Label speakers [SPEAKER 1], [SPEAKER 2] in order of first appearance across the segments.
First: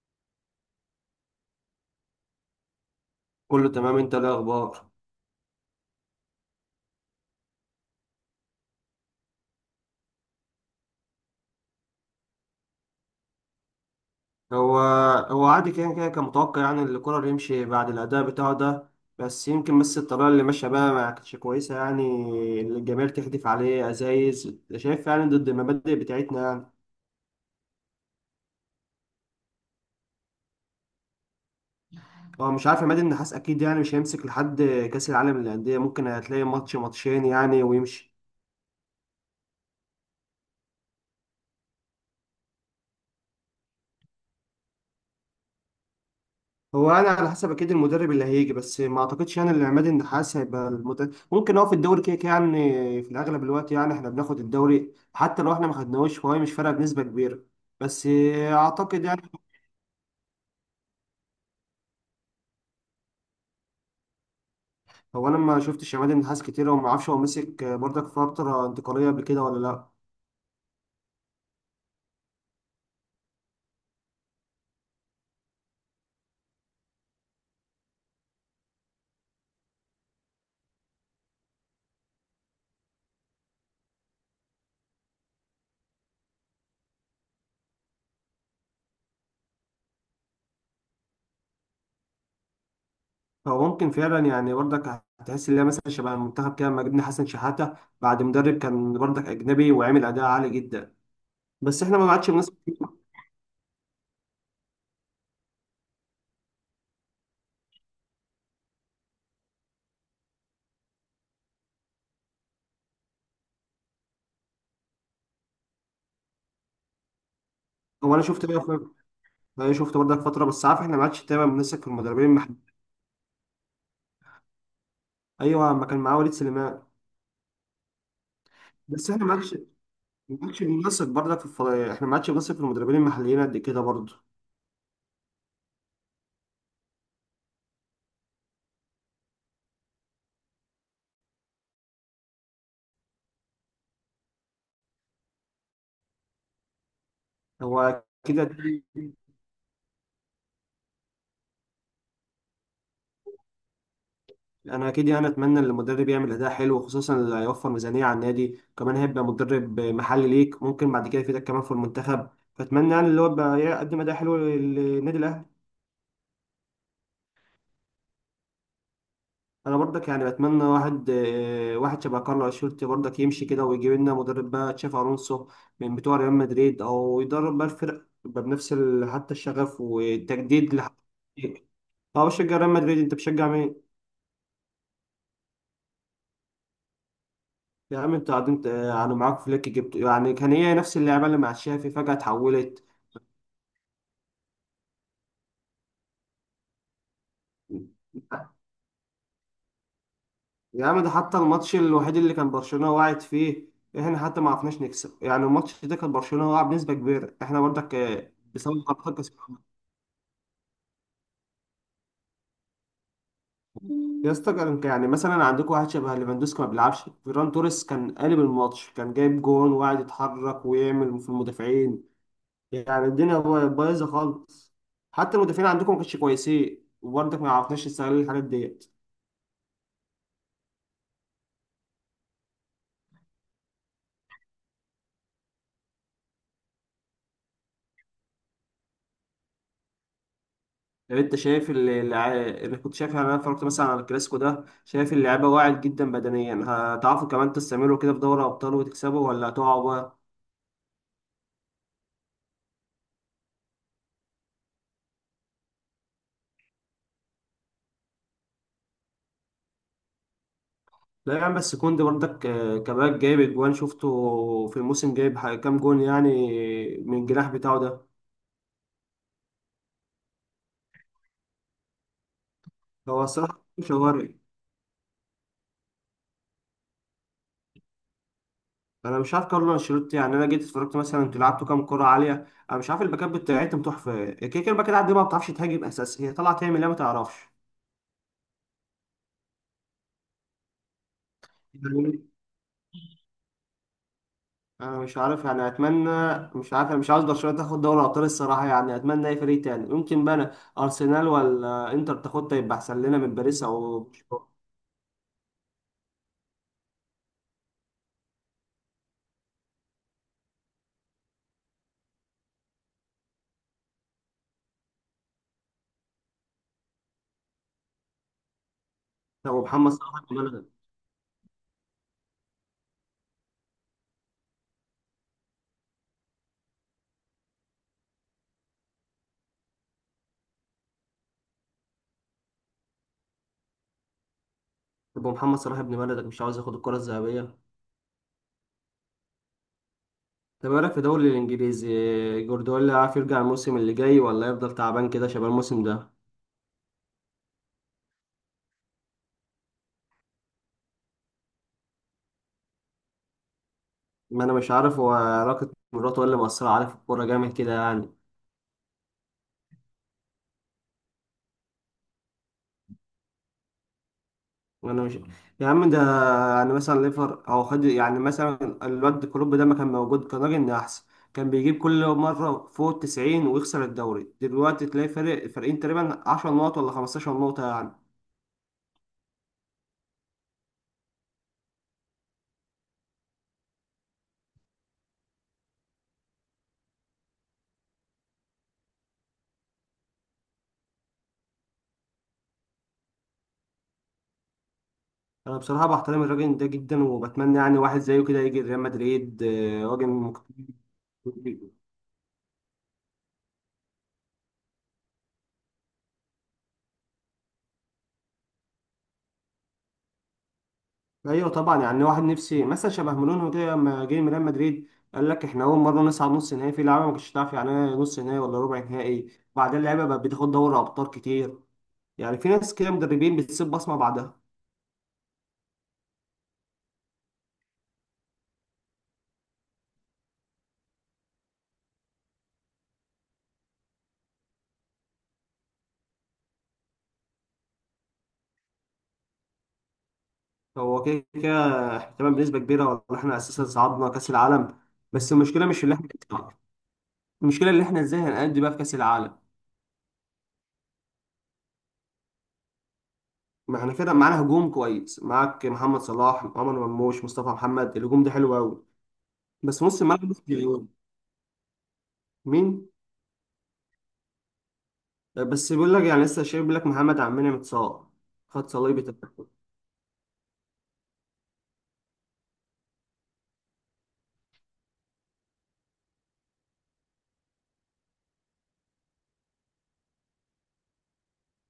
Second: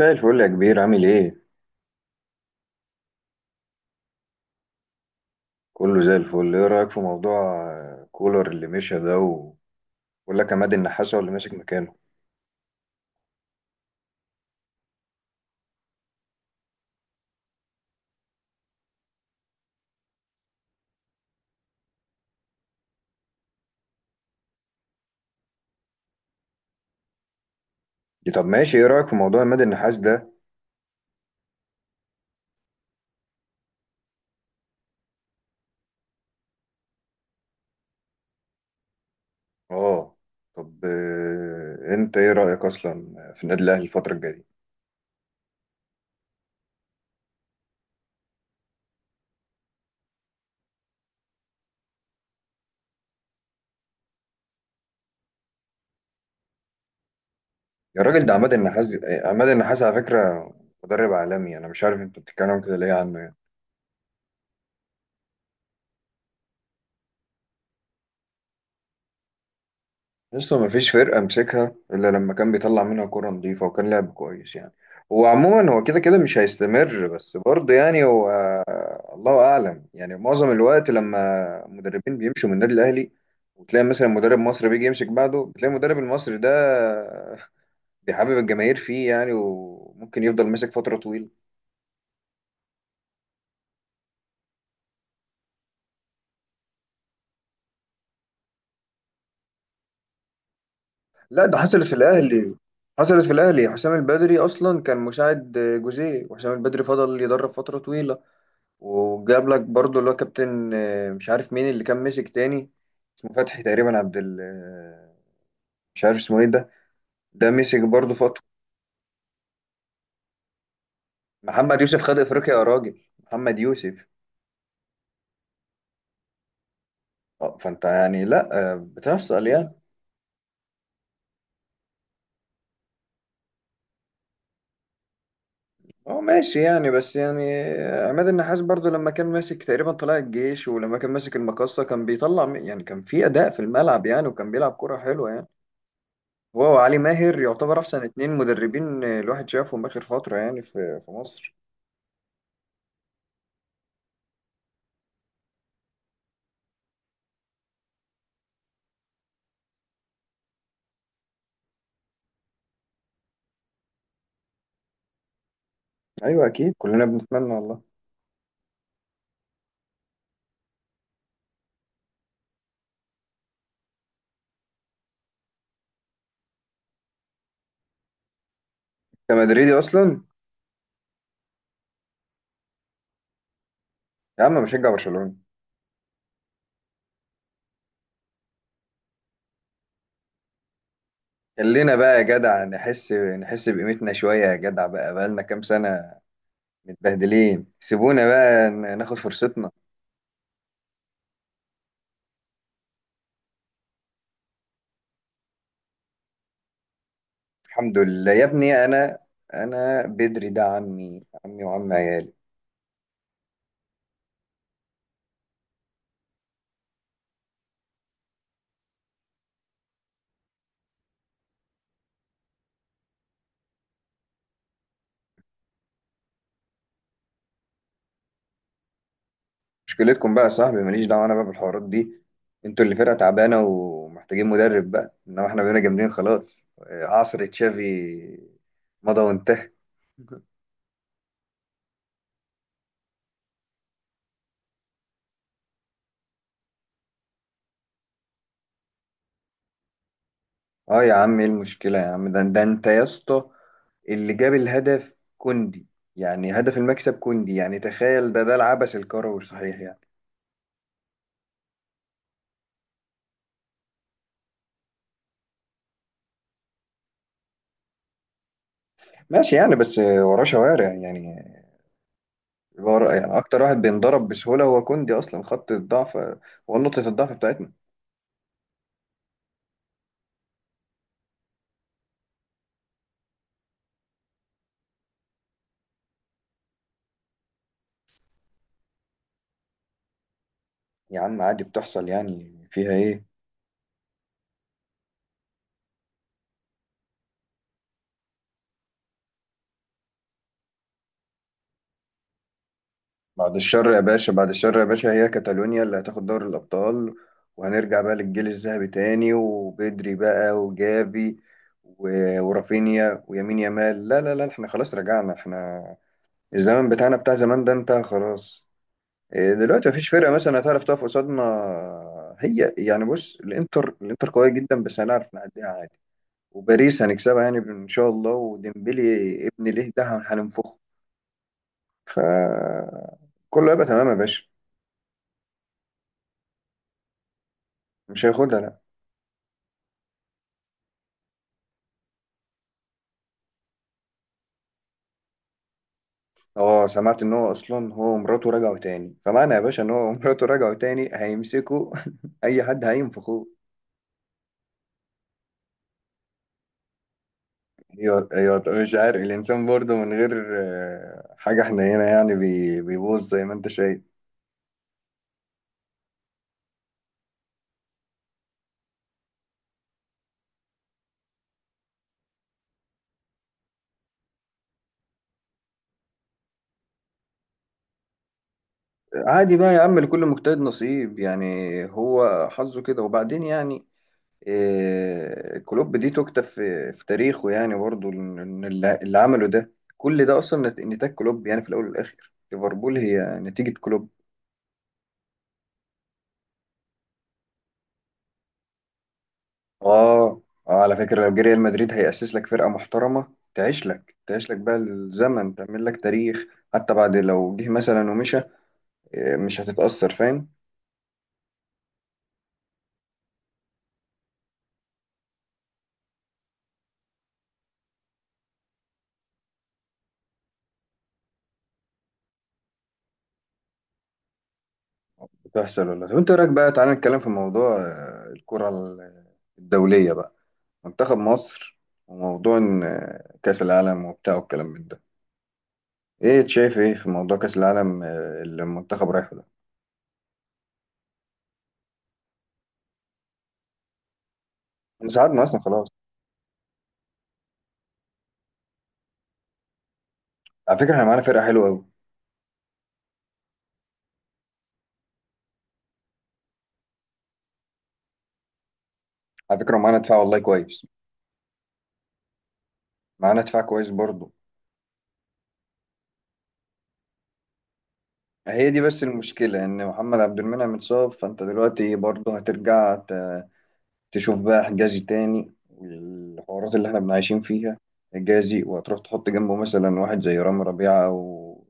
[SPEAKER 1] زي الفل يا كبير، عامل ايه؟
[SPEAKER 2] كله تمام، انت ايه الاخبار؟
[SPEAKER 1] كله زي الفل. ايه رأيك في موضوع كولر اللي مشى ده ولا كان عماد النحاس هو اللي ماسك مكانه؟
[SPEAKER 2] هو هو عادي كده كده، كان متوقع يعني ان كولر يمشي بعد الاداء بتاعه ده. بس يمكن بس الطريقه اللي ماشيه بقى ما كانتش كويسه يعني، اللي الجماهير تحدف عليه ازايز، شايف؟ يعني ضد المبادئ بتاعتنا يعني.
[SPEAKER 1] دي طب ماشي. ايه رأيك في موضوع عماد النحاس ده؟
[SPEAKER 2] هو مش عارف، عماد النحاس اكيد يعني مش هيمسك لحد كاس العالم للانديه، ممكن هتلاقي ماتش ماتشين يعني ويمشي.
[SPEAKER 1] اه. طب انت ايه رأيك اصلا في النادي الاهلي الفترة الجاية؟
[SPEAKER 2] هو انا على حسب اكيد المدرب اللي هيجي، بس ما اعتقدش يعني ان عماد النحاس هيبقى المدرب، ممكن هو في الدوري كده كده يعني. في الاغلب الوقت يعني احنا بناخد الدوري، حتى لو احنا ما خدناهوش فهو مش فارقه بنسبه كبيره.
[SPEAKER 1] يا
[SPEAKER 2] بس
[SPEAKER 1] راجل، ده عماد النحاس،
[SPEAKER 2] اعتقد يعني.
[SPEAKER 1] عماد النحاس على فكرة مدرب عالمي، انا مش عارف انت بتتكلم كده ليه عنه.
[SPEAKER 2] هو انا ما شفتش عماد النحاس كتير، وما اعرفش هو مسك برضك فتره انتقاليه قبل كده ولا لا.
[SPEAKER 1] لسه ما فيش فرقة مسكها إلا لما كان بيطلع منها كرة نظيفة وكان لعب كويس يعني. هو عموما هو كده كده مش هيستمر، بس برضه يعني هو الله أعلم. يعني معظم الوقت لما مدربين بيمشوا من النادي الأهلي وتلاقي مثلا مدرب مصري بيجي يمسك بعده، بتلاقي المدرب المصري ده بيحبب الجماهير فيه يعني، وممكن يفضل ماسك فترة طويلة.
[SPEAKER 2] فهو ممكن فعلا يعني برضك هتحس ان هي مثلا شبه المنتخب كده لما جبنا حسن شحاته بعد مدرب كان برضك اجنبي وعمل اداء عالي جدا،
[SPEAKER 1] لا ده
[SPEAKER 2] بس
[SPEAKER 1] حصلت في
[SPEAKER 2] احنا ما عادش
[SPEAKER 1] الأهلي،
[SPEAKER 2] بنسبه.
[SPEAKER 1] حصلت في الأهلي. حسام البدري أصلا كان مساعد جوزيه، وحسام البدري فضل يدرب فترة طويلة. وجاب لك برضو اللي هو كابتن، مش عارف مين اللي كان مسك تاني. اسمه فتحي تقريبا، عبد ال آه، مش عارف اسمه ايه ده. ده مسك برضو
[SPEAKER 2] هو انا
[SPEAKER 1] فتره.
[SPEAKER 2] شفت، ده شفته برضك فترة بس عارف احنا ما عادش دايما
[SPEAKER 1] محمد
[SPEAKER 2] بنثق في
[SPEAKER 1] يوسف خد
[SPEAKER 2] المدربين، ما
[SPEAKER 1] افريقيا،
[SPEAKER 2] احنا-
[SPEAKER 1] يا راجل، محمد يوسف.
[SPEAKER 2] ايوه ما كان معاه وليد سليمان.
[SPEAKER 1] اه فانت يعني لا،
[SPEAKER 2] بس احنا ما
[SPEAKER 1] بتحصل
[SPEAKER 2] عادش،
[SPEAKER 1] يعني.
[SPEAKER 2] ما عادش بنثق برضك احنا ما عادش بنثق في المدربين المحليين قد كده برضه.
[SPEAKER 1] اه ماشي يعني، بس يعني عماد النحاس برضو لما كان ماسك تقريبا طلائع الجيش، ولما كان ماسك المقصة كان يعني كان في أداء في الملعب يعني، وكان بيلعب كرة حلوة يعني. هو وعلي ماهر يعتبر
[SPEAKER 2] هو
[SPEAKER 1] أحسن اتنين
[SPEAKER 2] كده،
[SPEAKER 1] مدربين، الواحد شافهم آخر فترة يعني في مصر.
[SPEAKER 2] انا اكيد يعني اتمنى ان المدرب يعمل اداء حلو، خصوصا اللي هيوفر ميزانية على النادي، كمان هيبقى مدرب محلي ليك ممكن بعد كده يفيدك كمان في المنتخب، فاتمنى يعني اللي هو يبقى يقدم اداء حلو للنادي الاهلي.
[SPEAKER 1] ايوه اكيد كلنا بنتمنى والله.
[SPEAKER 2] انا برضك يعني بتمنى واحد، واحد شبه كارلو انشيلوتي برضك يمشي كده ويجيب لنا مدرب بقى تشافي الونسو من بتوع ريال مدريد، او يدرب بقى الفرق يبقى بنفس حتى
[SPEAKER 1] كمدريدي
[SPEAKER 2] الشغف
[SPEAKER 1] اصلا.
[SPEAKER 2] والتجديد اه بشجع ريال مدريد، انت بتشجع مين؟
[SPEAKER 1] يا عم بشجع برشلونه.
[SPEAKER 2] يا عم انت قاعدين يعني معاك فليك، جبت يعني كان هي نفس اللعبه اللي مع تشافي
[SPEAKER 1] خلينا
[SPEAKER 2] فجاه
[SPEAKER 1] بقى يا جدع
[SPEAKER 2] اتحولت.
[SPEAKER 1] نحس بقيمتنا شويه يا جدع، بقى بقالنا كام سنه متبهدلين. سيبونا بقى ناخد فرصتنا.
[SPEAKER 2] يا عم ده حتى الماتش الوحيد اللي كان برشلونه واعد فيه، احنا حتى ما عرفناش نكسب يعني. الماتش ده كان برشلونه واقع بنسبه كبيره، احنا برضك
[SPEAKER 1] الحمد لله يا
[SPEAKER 2] بسبب
[SPEAKER 1] ابني. انا
[SPEAKER 2] غلطات كسبنا.
[SPEAKER 1] انا بدري، ده عمي عمي وعم عيالي.
[SPEAKER 2] يا اسطى كان يعني مثلا عندكم واحد شبه ليفاندوسكي ما بيلعبش، فيران توريس كان قالب الماتش، كان جايب جون وقاعد يتحرك ويعمل في المدافعين، يعني الدنيا بايظه خالص، حتى المدافعين عندكم ما كانش كويسين، وبرضك ما عرفناش نستغل الحاجات ديت.
[SPEAKER 1] مشكلتكم بقى يا صاحبي، ماليش دعوه انا بقى بالحوارات دي. انتوا اللي فرقه تعبانه ومحتاجين مدرب بقى، انما احنا بقينا جامدين. خلاص، عصر تشافي مضى وانتهى.
[SPEAKER 2] لو انت شايف انا كنت شايف يعني، انا اتفرجت مثلا على الكلاسيكو ده، شايف اللعيبه واعد جدا بدنيا، هتعرفوا كمان تستمروا كده في دوري ابطال وتكسبوا ولا هتقعوا بقى؟
[SPEAKER 1] اه يا عم ايه المشكلة يا عم، ده انت يا اسطى اللي جاب الهدف كوندي. يعني هدف المكسب كوندي، يعني تخيل. ده العبث الكروي صحيح يعني.
[SPEAKER 2] لا يا عم بس كوندي برضك، كمان جايب اجوان، شفته في الموسم جايب كام جون يعني من الجناح بتاعه ده.
[SPEAKER 1] ماشي يعني، بس وراه شوارع يعني. ورا
[SPEAKER 2] هو
[SPEAKER 1] يعني اكتر
[SPEAKER 2] الصراحه
[SPEAKER 1] واحد
[SPEAKER 2] مش
[SPEAKER 1] بينضرب
[SPEAKER 2] هواري.
[SPEAKER 1] بسهولة هو كوندي، اصلا خط الضعف، هو نقطة الضعف بتاعتنا.
[SPEAKER 2] انا مش عارف كارلو انشيلوتي يعني، انا جيت اتفرجت مثلا، انتوا لعبتوا كام كره عاليه، انا مش عارف الباكات بتاعتهم تحفه، كده كده الباكات عندي ما بتعرفش تهاجم، اساس هي طالعه تعمل ايه ما تعرفش.
[SPEAKER 1] يا عم عادي بتحصل
[SPEAKER 2] يعني
[SPEAKER 1] يعني، فيها ايه.
[SPEAKER 2] انا مش عارف يعني اتمنى، مش عارف، انا مش عاوز برشلونه تاخد دوري ابطال الصراحه، يعني اتمنى اي فريق تاني يمكن بقى، أنا ارسنال ولا انتر تاخدها يبقى احسن لنا من
[SPEAKER 1] بعد
[SPEAKER 2] باريس،
[SPEAKER 1] الشر يا
[SPEAKER 2] او
[SPEAKER 1] باشا، بعد الشر يا باشا. هي كاتالونيا اللي هتاخد دوري الأبطال، وهنرجع بقى للجيل الذهبي تاني. وبدري بقى وجافي ورافينيا ويمين يامال. لا لا لا، احنا خلاص رجعنا. احنا الزمن بتاعنا بتاع زمان ده انتهى خلاص.
[SPEAKER 2] او
[SPEAKER 1] دلوقتي
[SPEAKER 2] محمد
[SPEAKER 1] مفيش
[SPEAKER 2] صلاح.
[SPEAKER 1] فرقة مثلا هتعرف تقف قصادنا. هي يعني بص، الانتر قوية جدا بس هنعرف نعديها عادي. وباريس هنكسبها يعني ان شاء الله. وديمبلي ابن ليه ده هننفخه. ف كله هيبقى تمام يا باشا.
[SPEAKER 2] يبقى محمد صلاح ابن بلدك مش عاوز ياخد الكرة الذهبية؟
[SPEAKER 1] مش هياخدها لا.
[SPEAKER 2] طب ايه رأيك في الدوري الانجليزي، جوارديولا عارف يرجع الموسم اللي جاي ولا يفضل تعبان كده شباب الموسم ده؟
[SPEAKER 1] اه سمعت ان هو اصلا هو ومراته رجعوا تاني، فمعنى يا باشا ان هو ومراته رجعوا تاني هيمسكوا. اي حد هينفخوه.
[SPEAKER 2] ما انا مش عارف هو علاقة مراته ولا مأثرة عليه في الكورة جامد كده يعني.
[SPEAKER 1] ايوه ايوه، طب مش عارف الانسان برضه من غير حاجه، احنا هنا يعني بيبوظ زي ما انت شايف.
[SPEAKER 2] انا مش، يا عم ده يعني مثلا ليفر او خد يعني مثلا الواد كلوب ده، ما كان موجود كان راجل إن احسن، كان بيجيب كل مرة فوق ال90 ويخسر الدوري، دلوقتي تلاقي فرق فرقين تقريبا 10 نقط ولا 15 نقطة يعني.
[SPEAKER 1] عادي بقى يا عم، لكل مجتهد نصيب يعني. هو حظه كده وبعدين يعني. كلوب دي تكتب في تاريخه يعني، برضه إن اللي عمله ده كل ده اصلا نتاج كلوب. يعني في الاول والاخر ليفربول هي نتيجه كلوب.
[SPEAKER 2] انا بصراحه بحترم الراجل ده جدا، وبتمنى يعني واحد زيه كده يجي ريال مدريد، آه، راجل
[SPEAKER 1] اه.
[SPEAKER 2] مجتهد.
[SPEAKER 1] اه على فكرة لو جه ريال مدريد هيأسس لك فرقة محترمة، تعيش لك تعيش لك بقى الزمن، تعمل لك تاريخ. حتى بعد لو جه مثلا ومشى مش هتتأثر، فاهم.
[SPEAKER 2] ايوه طبعا، يعني واحد نفسي مثلا شبه مورينيو كده لما جه من ريال مدريد، قال لك احنا اول مره نصعد نص نهائي، في لعيبه ما كانتش تعرف يعني ايه نص نهائي ولا ربع نهائي، وبعدين اللعيبه بقت بتاخد دوري ابطال كتير، يعني في ناس كده مدربين بتسيب بصمه بعدها.
[SPEAKER 1] بتحصل ولا. طب انت رأيك، بقى تعالى نتكلم في موضوع الكرة الدولية بقى. منتخب مصر. وموضوع إن، آه، كأس العالم وبتاع، والكلام من ده. ايه شايف ايه في موضوع كأس العالم اللي المنتخب رايحه ده.
[SPEAKER 2] هو كده كده احنا تمام بنسبه كبيره، ولا احنا اساسا صعدنا كاس العالم،
[SPEAKER 1] احنا
[SPEAKER 2] بس
[SPEAKER 1] ساعدنا اصلا
[SPEAKER 2] المشكله مش
[SPEAKER 1] خلاص.
[SPEAKER 2] اللي احنا، المشكله اللي احنا ازاي هنأدي بقى في كاس العالم.
[SPEAKER 1] على فكرة احنا معانا فرقة حلوة قوي.
[SPEAKER 2] ما احنا كده معانا هجوم كويس، معاك محمد صلاح، عمر مرموش، مصطفى محمد، الهجوم ده حلو قوي،
[SPEAKER 1] على فكرة
[SPEAKER 2] بس
[SPEAKER 1] معانا
[SPEAKER 2] نص
[SPEAKER 1] دفاع
[SPEAKER 2] الملعب مش
[SPEAKER 1] والله كويس.
[SPEAKER 2] مليون. مين؟
[SPEAKER 1] معانا دفاع كويس برضه.
[SPEAKER 2] بس بيقول لك يعني لسه شايف، بيقول لك محمد عمنا متصاب، خد
[SPEAKER 1] هي دي بس
[SPEAKER 2] صليبي تبقى.
[SPEAKER 1] المشكلة إن محمد عبد المنعم اتصاب، فأنت دلوقتي برضه هترجع تشوف بقى حجازي تاني والحوارات اللي إحنا بنعيشين فيها. حجازي، وهتروح تحط جنبه مثلا واحد زي رامي ربيعة أو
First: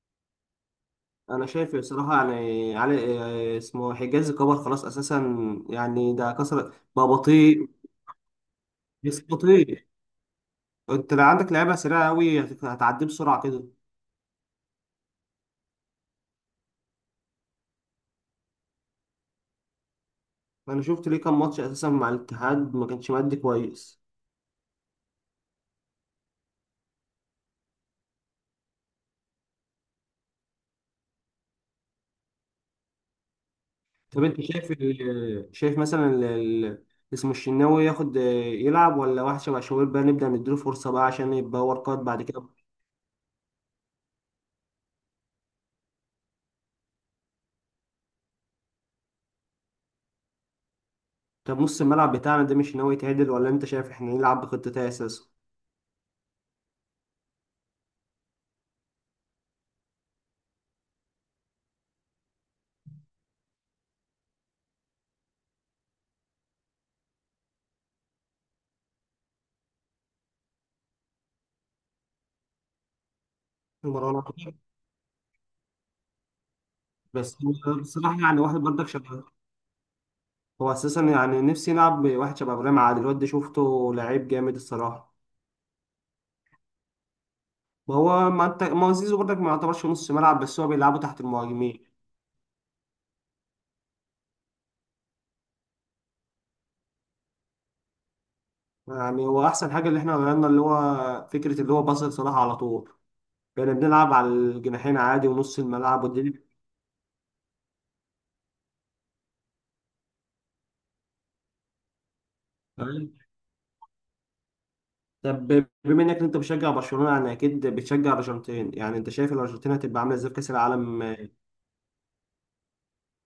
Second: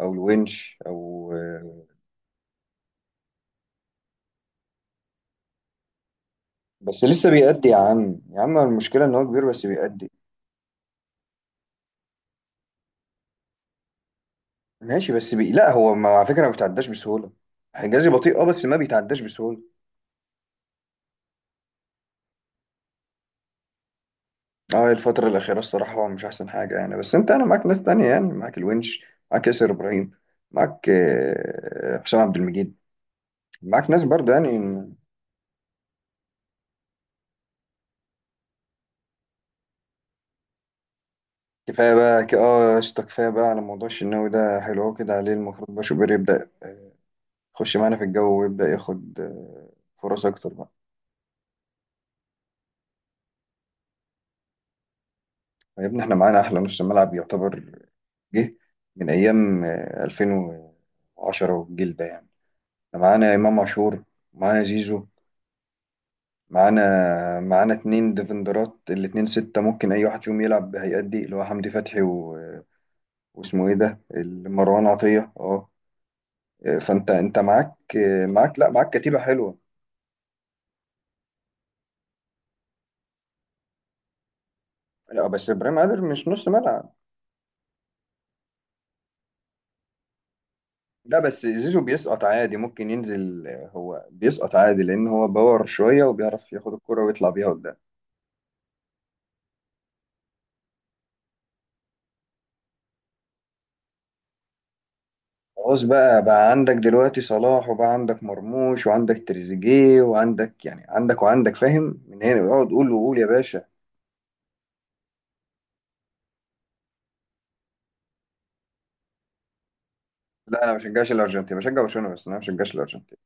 [SPEAKER 1] أو الونش أو.
[SPEAKER 2] انا شايف بصراحه يعني علي، آه، اسمه حجاز كبر خلاص اساسا، يعني ده كسر،
[SPEAKER 1] بس
[SPEAKER 2] بقى
[SPEAKER 1] لسه بيأدي
[SPEAKER 2] بطيء،
[SPEAKER 1] يا عم، يا عم المشكلة إن
[SPEAKER 2] بس
[SPEAKER 1] هو كبير بس
[SPEAKER 2] بطيء.
[SPEAKER 1] بيأدي.
[SPEAKER 2] انت لو عندك لعيبه سريعه قوي هتعدي بسرعه كده.
[SPEAKER 1] ماشي بس لا هو ما، على فكرة ما بيتعداش بسهولة. حجازي بطيء أه بس ما بيتعداش بسهولة.
[SPEAKER 2] انا شفت ليه كام ماتش اساسا مع الاتحاد ما كانش مادي كويس.
[SPEAKER 1] اه الفترة الأخيرة الصراحة هو مش أحسن حاجة يعني، بس أنت أنا معاك ناس تانية يعني، معاك الونش، معاك ياسر إبراهيم، معاك حسام عبد المجيد، معاك ناس
[SPEAKER 2] طب
[SPEAKER 1] برضه
[SPEAKER 2] انت
[SPEAKER 1] يعني.
[SPEAKER 2] شايف شايف مثلا اسمه الشناوي ياخد يلعب، ولا واحد شبه شوبير بقى نبدأ نديله فرصة بقى عشان يبقى
[SPEAKER 1] كفاية
[SPEAKER 2] ورقات بعد
[SPEAKER 1] بقى
[SPEAKER 2] كده؟
[SPEAKER 1] اه يا اسطى كفاية بقى على موضوع الشناوي ده. حلو أوي كده عليه. المفروض بقى شوبير يبدأ يخش معانا في الجو ويبدأ ياخد فرص أكتر بقى.
[SPEAKER 2] طب نص الملعب بتاعنا ده مش ناوي يتعدل، ولا انت شايف احنا نلعب بخطتين اساسا؟
[SPEAKER 1] يا ابني احنا معانا أحلى نص ملعب يعتبر. جه من أيام 2010 والجيل ده يعني. احنا معانا إمام عاشور، معانا زيزو، معانا اتنين ديفندرات. الاتنين ستة ممكن أي واحد فيهم يلعب بهيئات دي، اللي هو حمدي فتحي و... واسمه إيه ده،
[SPEAKER 2] مروان عطية.
[SPEAKER 1] مروان عطية أه. فأنت
[SPEAKER 2] بس
[SPEAKER 1] أنت معاك
[SPEAKER 2] هو بصراحة يعني واحد
[SPEAKER 1] معاك لا،
[SPEAKER 2] برضك
[SPEAKER 1] معاك كتيبة
[SPEAKER 2] شبه،
[SPEAKER 1] حلوة.
[SPEAKER 2] هو اساسا يعني نفسي نلعب بواحد شبه ابراهيم عادل، الواد ده شفته لعيب جامد الصراحة.
[SPEAKER 1] لا بس إبراهيم عادل مش نص ملعب.
[SPEAKER 2] وهو ما انت ما هو زيزو برضك ما يعتبرش نص ملعب، بس هو بيلعبه
[SPEAKER 1] لا
[SPEAKER 2] تحت
[SPEAKER 1] بس زيزو
[SPEAKER 2] المهاجمين.
[SPEAKER 1] بيسقط عادي، ممكن ينزل. هو بيسقط عادي لأن هو باور شوية، وبيعرف ياخد الكرة ويطلع بيها قدام.
[SPEAKER 2] يعني هو احسن حاجة اللي احنا غيرنا اللي هو فكرة اللي هو باص لصلاح على طول، كنا بنلعب على الجناحين عادي ونص
[SPEAKER 1] خلاص،
[SPEAKER 2] الملعب
[SPEAKER 1] بقى
[SPEAKER 2] والدنيا.
[SPEAKER 1] بقى عندك دلوقتي صلاح، وبقى عندك مرموش، وعندك تريزيجيه، وعندك يعني عندك وعندك، فاهم. من هنا اقعد قول
[SPEAKER 2] تمام،
[SPEAKER 1] وقول يا باشا.
[SPEAKER 2] طب بما انك انت بتشجع برشلونه يعني اكيد بتشجع الارجنتين يعني، انت شايف الارجنتين هتبقى عامله ازاي في كاس
[SPEAKER 1] لا انا ما
[SPEAKER 2] العالم؟
[SPEAKER 1] بشجعش الارجنتين، بشجع برشلونه بس. انا ما بشجعش الارجنتين،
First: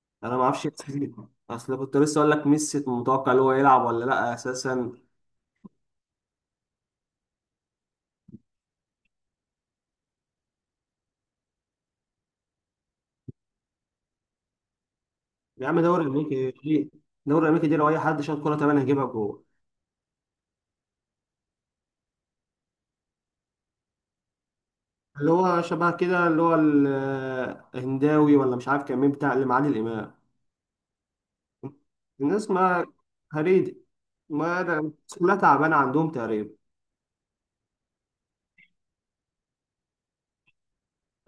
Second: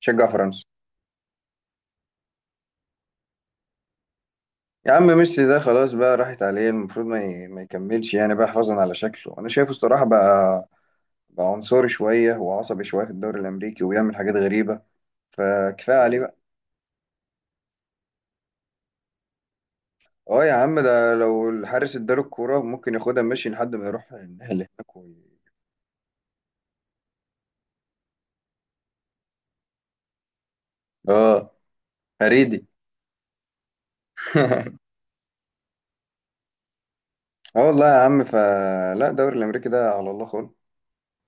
[SPEAKER 1] بشجع
[SPEAKER 2] انا ما
[SPEAKER 1] فرنسا.
[SPEAKER 2] اعرفش اصل كنت لسه اقول لك ميسي متوقع اللي هو يلعب ولا لا
[SPEAKER 1] يا
[SPEAKER 2] اساسا.
[SPEAKER 1] عم ميسي ده خلاص بقى، راحت عليه. المفروض ما يكملش يعني بقى، حفاظا على شكله انا شايفه الصراحه. بقى عنصري شويه وعصبي شويه في الدوري الامريكي، وبيعمل حاجات غريبه.
[SPEAKER 2] يا عم
[SPEAKER 1] فكفايه
[SPEAKER 2] دوري
[SPEAKER 1] عليه بقى.
[SPEAKER 2] امريكي دوري امريكي دي لو اي حد شاط كوره تمام هيجيبها جوه.
[SPEAKER 1] اه يا عم، ده لو الحارس اداله الكوره ممكن ياخدها ماشي لحد ما يروح النهائي اللي هناك
[SPEAKER 2] اللي هو شبه كده، اللي هو الهنداوي، ولا مش عارف كان مين بتاع اللي معادي الامام،
[SPEAKER 1] اه.
[SPEAKER 2] الناس
[SPEAKER 1] هريدي.
[SPEAKER 2] ما، هريدي، ما كلها تعبانه عندهم تقريبا.
[SPEAKER 1] اه والله يا عم، فلا الدوري الامريكي ده على الله خالص.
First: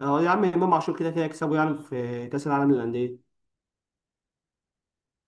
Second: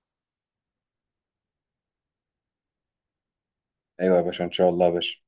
[SPEAKER 2] اه يا عم امام عاشور كده كده يكسبه يعني في كاس العالم للانديه.
[SPEAKER 1] ايوه يا باشا ان شاء الله يا باشا.